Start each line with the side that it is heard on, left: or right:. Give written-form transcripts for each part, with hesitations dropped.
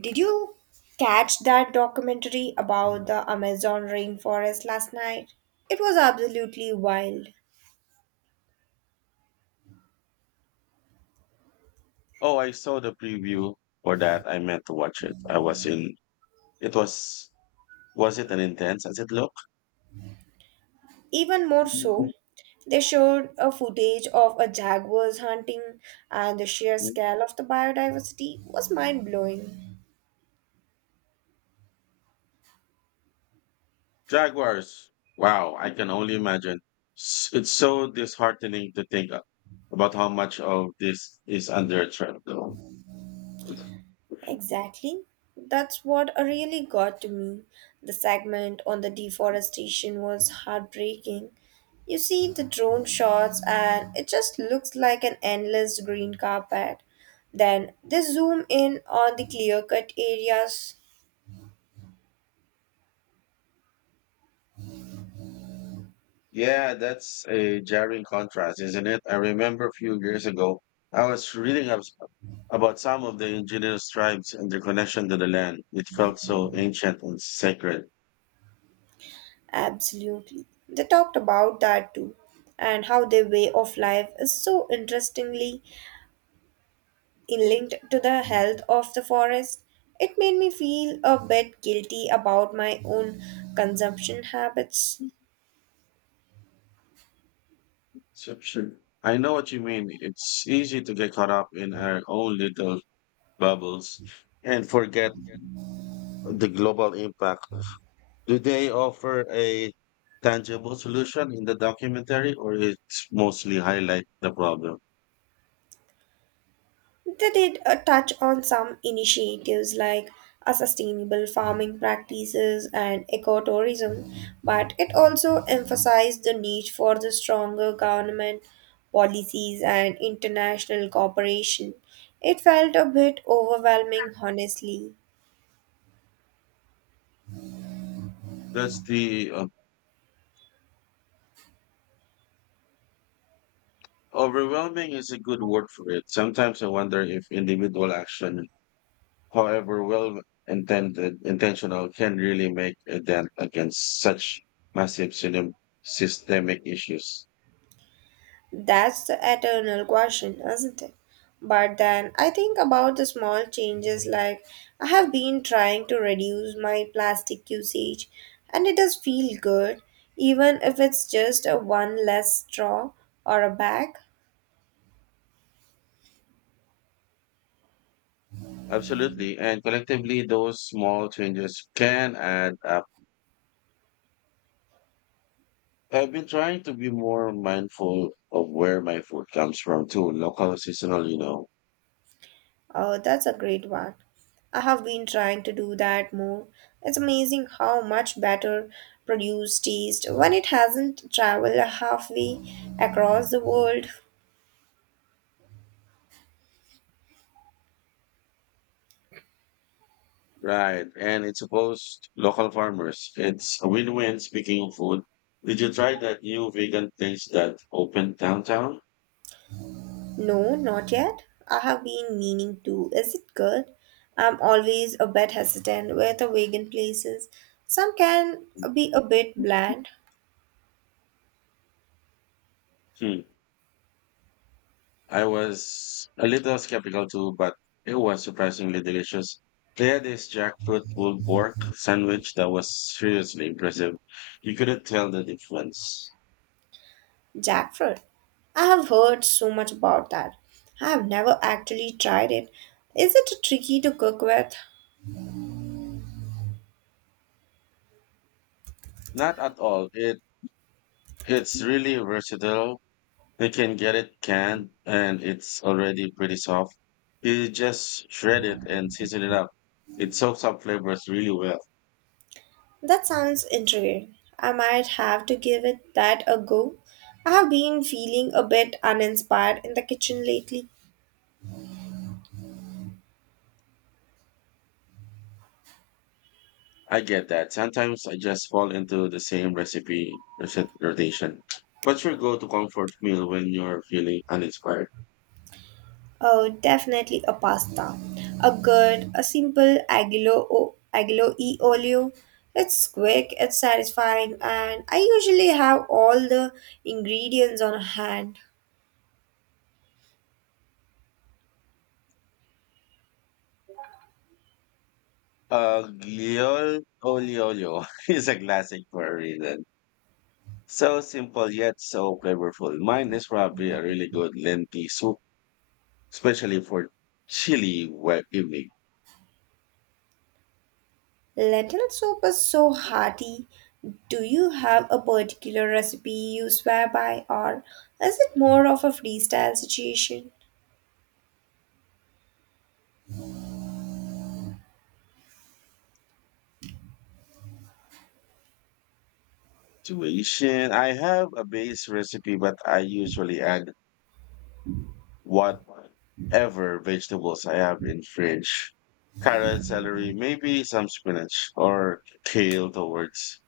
right: Did you catch that documentary about the Amazon rainforest last night? It was absolutely wild.
left: Oh, I saw the preview for that. I meant to watch it. I was in. It was. Was it an intense as it looked?
right: Even more so, they showed a footage of a jaguar's hunting and the sheer scale of the biodiversity was mind-blowing.
left: Jaguars. Wow, I can only imagine. It's so disheartening to think about how much of this is under threat, though.
right: Exactly. That's what really got to me. The segment on the deforestation was heartbreaking. You see the drone shots, and it just looks like an endless green carpet. Then they zoom in on the clear cut areas.
left: Yeah, that's a jarring contrast, isn't it? I remember a few years ago, I was reading up about some of the indigenous tribes and their connection to the land. It felt so ancient and sacred.
right: Absolutely. They talked about that too, and how their way of life is so interestingly linked to the health of the forest, it made me feel a bit guilty about my own consumption habits.
left: So sure. I know what you mean. It's easy to get caught up in our own little bubbles and forget the global impact. Do they offer a tangible solution in the documentary or it's mostly highlight the problem?
right: They did a touch on some initiatives like a sustainable farming practices and ecotourism, but it also emphasized the need for the stronger government policies and international cooperation. It felt a bit overwhelming, honestly.
left: That's the Overwhelming is a good word for it. Sometimes I wonder if individual action, however well intended, intentional, can really make a dent against such massive system, systemic issues.
right: That's the eternal question, isn't it? But then I think about the small changes like I have been trying to reduce my plastic usage and it does feel good even if it's just a one less straw or a bag.
left: Absolutely. And collectively, those small changes can add up. I've been trying to be more mindful of where my food comes from too, local, seasonal,
right: Oh, that's a great one. I have been trying to do that more. It's amazing how much better produce tastes when it hasn't traveled halfway across the world.
left: Right. And it's supposed local farmers. It's a win-win. Speaking of food, did you try that new vegan place that opened downtown?
right: No, not yet. I have been meaning to. Is it good? I'm always a bit hesitant with the vegan places. Some can be a bit bland.
left: Hmm. I was a little skeptical too, but it was surprisingly delicious. They had this jackfruit pulled pork sandwich that was seriously impressive. You couldn't tell the difference.
right: Jackfruit. I have heard so much about that. I have never actually tried it. Is it tricky to cook with?
left: Not at all. It's really versatile. You can get it canned and it's already pretty soft. You just shred it and season it up. It soaks up flavors really well.
right: That sounds intriguing. I might have to give it that a go. I have been feeling a bit uninspired in the kitchen lately.
left: I get that. Sometimes I just fall into the same rotation. What's your go-to comfort meal when you're feeling uninspired?
right: Oh, definitely a pasta. A good, a simple aglio, aglio e olio. It's quick, it's satisfying, and I usually have all the ingredients on hand.
left: Gliol olio olio is a classic for a reason. So simple yet so flavorful. Mine is probably a really good lentil soup, especially for chilly wet evening
right: Lentil soup is so hearty. Do you have a particular recipe you swear by, or is it more of a freestyle situation?
left: situation. I have a base recipe, but I usually add whatever vegetables I have in fridge. Carrot, celery, maybe some spinach or kale towards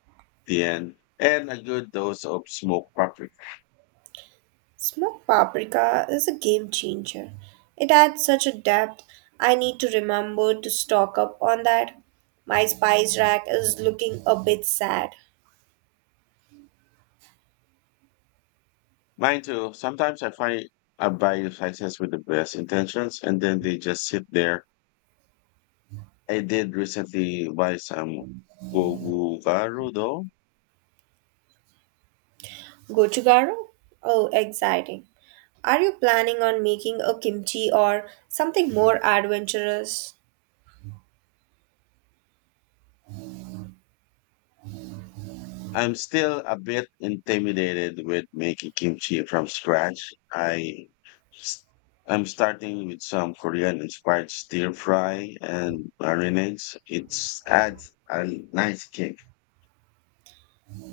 left: the end, and a good dose of smoked paprika.
right: Smoked paprika is a game changer. It adds such a depth. I need to remember to stock up on that. My spice rack is looking a bit sad.
left: Mine too. Sometimes I find I buy slices with the best intentions, and then they just sit there. I did recently buy some kogugaro though.
right: Gochugaro? Oh, exciting. Are you planning on making a kimchi or something more adventurous?
left: I'm still a bit intimidated with making kimchi from scratch. I, i s- I'm starting with some Korean inspired stir fry and marinades. It's adds a nice kick.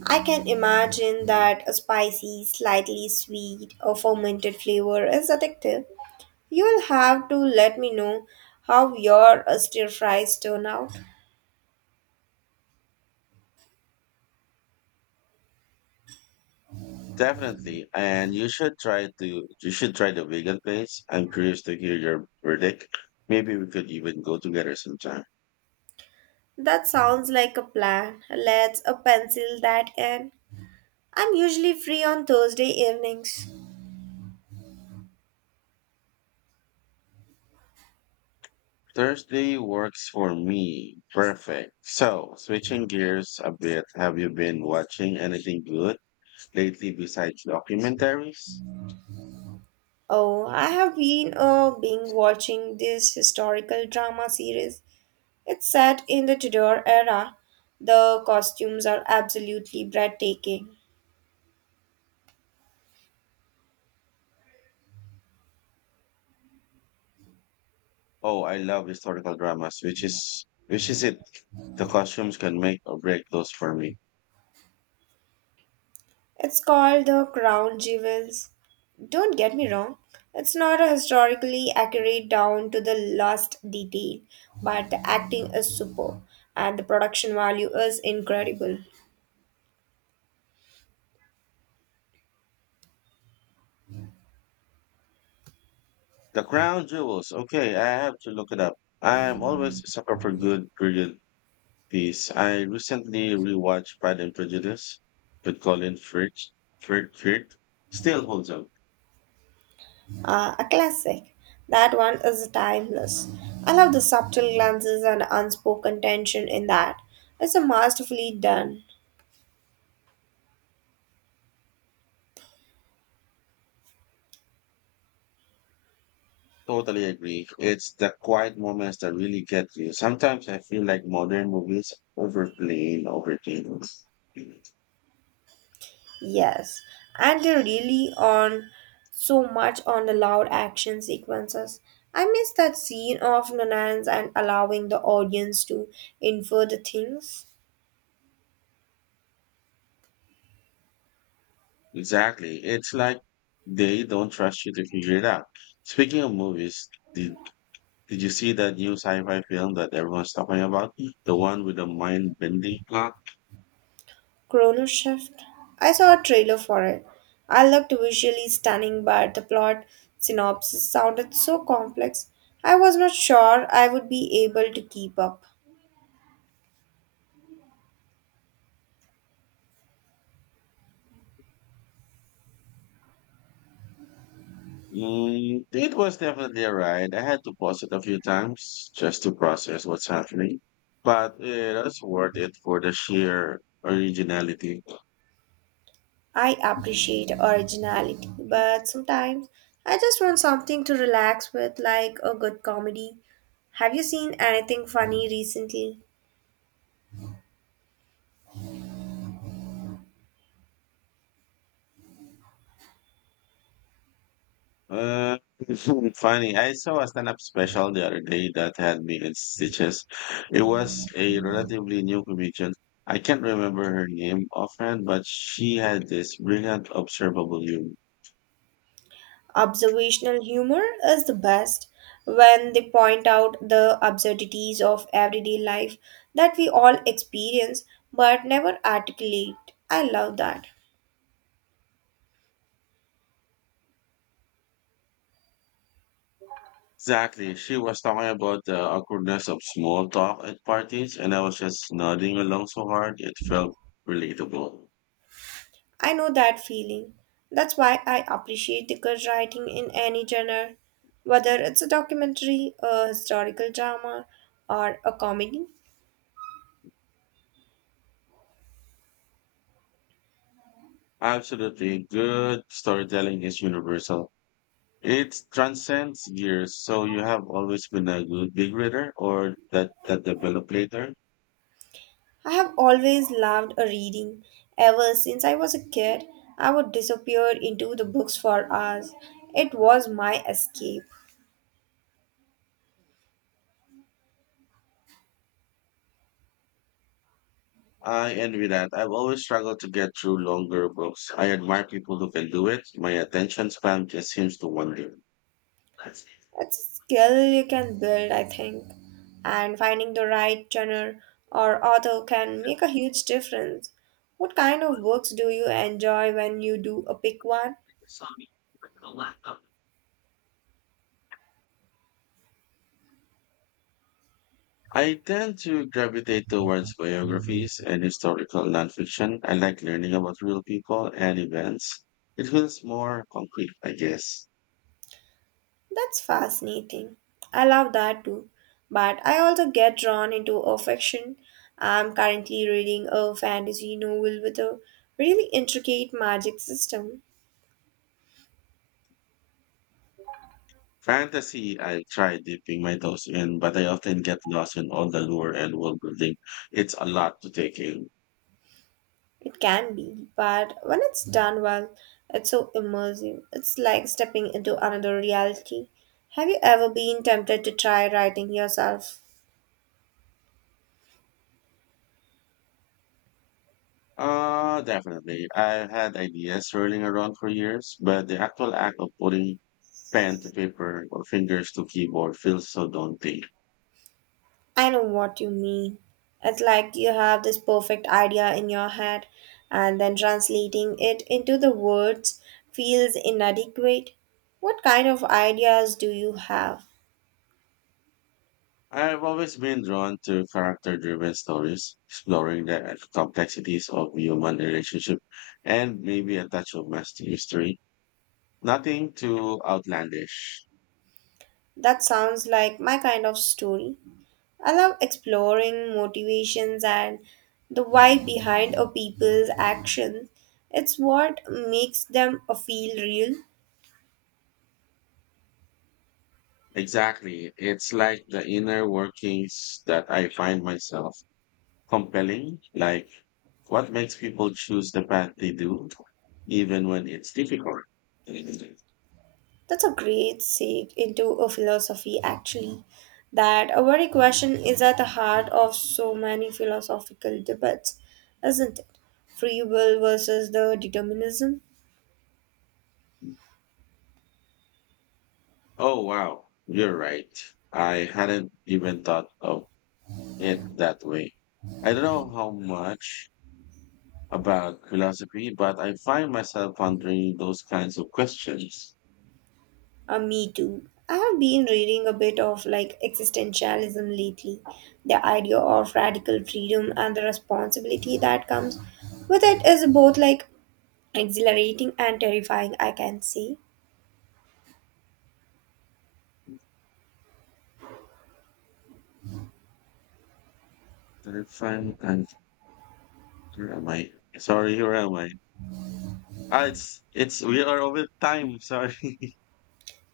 right: I can imagine that a spicy, slightly sweet, or fermented flavor is addictive. You'll have to let me know how your stir fries turn out.
left: Definitely. And you should try the vegan place. I'm curious to hear your verdict. Maybe we could even go together sometime.
right: That sounds like a plan. Let's a pencil that in. I'm usually free on Thursday evenings.
left: Thursday works for me. Perfect. So, switching gears a bit, have you been watching anything good lately besides documentaries?
right: Oh, I have been being watching this historical drama series. It's set in the Tudor era. The costumes are absolutely breathtaking.
left: Oh, I love historical dramas, which is it? The costumes can make or break those for me.
right: It's called The Crown Jewels. Don't get me wrong, it's not a historically accurate down to the last detail, but the acting is superb and the production value is incredible.
left: The Crown Jewels. Okay, I have to look it up. I am always a sucker for good period piece. I recently rewatched Pride and Prejudice with Colin Firth. Firth. Still holds up.
right: A classic. That one is timeless. I love the subtle glances and unspoken tension in that. It's a masterfully done.
left: Totally agree. It's the quiet moments that really get you. Sometimes I feel like modern movies overplay over things.
right: Yes. And they really on so much on the loud action sequences. I miss that scene of Nanans and allowing the audience to infer the things.
left: Exactly. It's like they don't trust you to figure it out. Speaking of movies, did, did you see that new sci-fi film that everyone's talking about? The one with the mind-bending plot?
right: Chrono Shift. I saw a trailer for it. I looked visually stunning, but the plot synopsis sounded so complex. I was not sure I would be able to keep up.
left: Mm, it was definitely a ride. I had to pause it a few times just to process what's happening, but it was worth it for the sheer originality.
right: I appreciate originality, but sometimes I just want something to relax with, like a good comedy. Have you seen anything funny recently?
left: Uh, funny. I saw a stand-up special the other day that had me in stitches. It was a relatively new comedian. I can't remember her name offhand, but she had this brilliant observable humor.
right: Observational humor is the best when they point out the absurdities of everyday life that we all experience but never articulate. I love that.
left: Exactly. She was talking about the awkwardness of small talk at parties, and I was just nodding along so hard, it felt relatable.
right: I know that feeling. That's why I appreciate the good writing in any genre, whether it's a documentary, a historical drama, or a comedy.
left: Absolutely. Good storytelling is universal. It transcends years, so you have always been a good big reader or that developed later.
right: I have always loved a reading. Ever since I was a kid, I would disappear into the books for hours. It was my escape.
left: I envy that. I've always struggled to get through longer books. I admire people who can do it. My attention span just seems to wander.
right: It's a skill you can build, I think. And finding the right genre or author can make a huge difference. What kind of books do you enjoy when you do a pick one?
left: I tend to gravitate towards biographies and historical nonfiction. I like learning about real people and events. It feels more concrete, I guess.
right: That's fascinating. I love that too. But I also get drawn into a fiction. I'm currently reading a fantasy novel with a really intricate magic system.
left: Fantasy, I try dipping my toes in, but I often get lost in all the lore and world building. It's a lot to take in.
right: It can be, but when it's done well, it's so immersive. It's like stepping into another reality. Have you ever been tempted to try writing yourself?
left: Definitely. I've had ideas swirling around for years, but the actual act of putting pen to paper or fingers to keyboard feels so daunting.
right: I know what you mean. It's like you have this perfect idea in your head, and then translating it into the words feels inadequate. What kind of ideas do you have?
left: I've always been drawn to character-driven stories, exploring the complexities of human relationship and maybe a touch of master history. Nothing too outlandish.
right: That sounds like my kind of story. I love exploring motivations and the why behind a people's actions. It's what makes them feel real.
left: Exactly. It's like the inner workings that I find myself compelling, like what makes people choose the path they do, even when it's difficult.
right: That's a great segue into a philosophy, actually. That a very question is at the heart of so many philosophical debates, isn't it? Free will versus the determinism?
left: Oh, wow. You're right. I hadn't even thought of it that way. I don't know how much about philosophy, but I find myself pondering those kinds of questions.
right: Me too. I have been reading a bit of like existentialism lately, the idea of radical freedom and the responsibility that comes with it is both like exhilarating and terrifying, I can say.
left: Did I find and where am I? Sorry, where am I? Ah, it's we are over time. Sorry.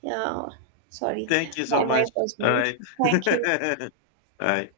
right: Yeah, sorry,
left: Thank you so
right: my
left: much.
right: mic was
left: All
right: mute.
left: right.
right: Thank you.
left: All right.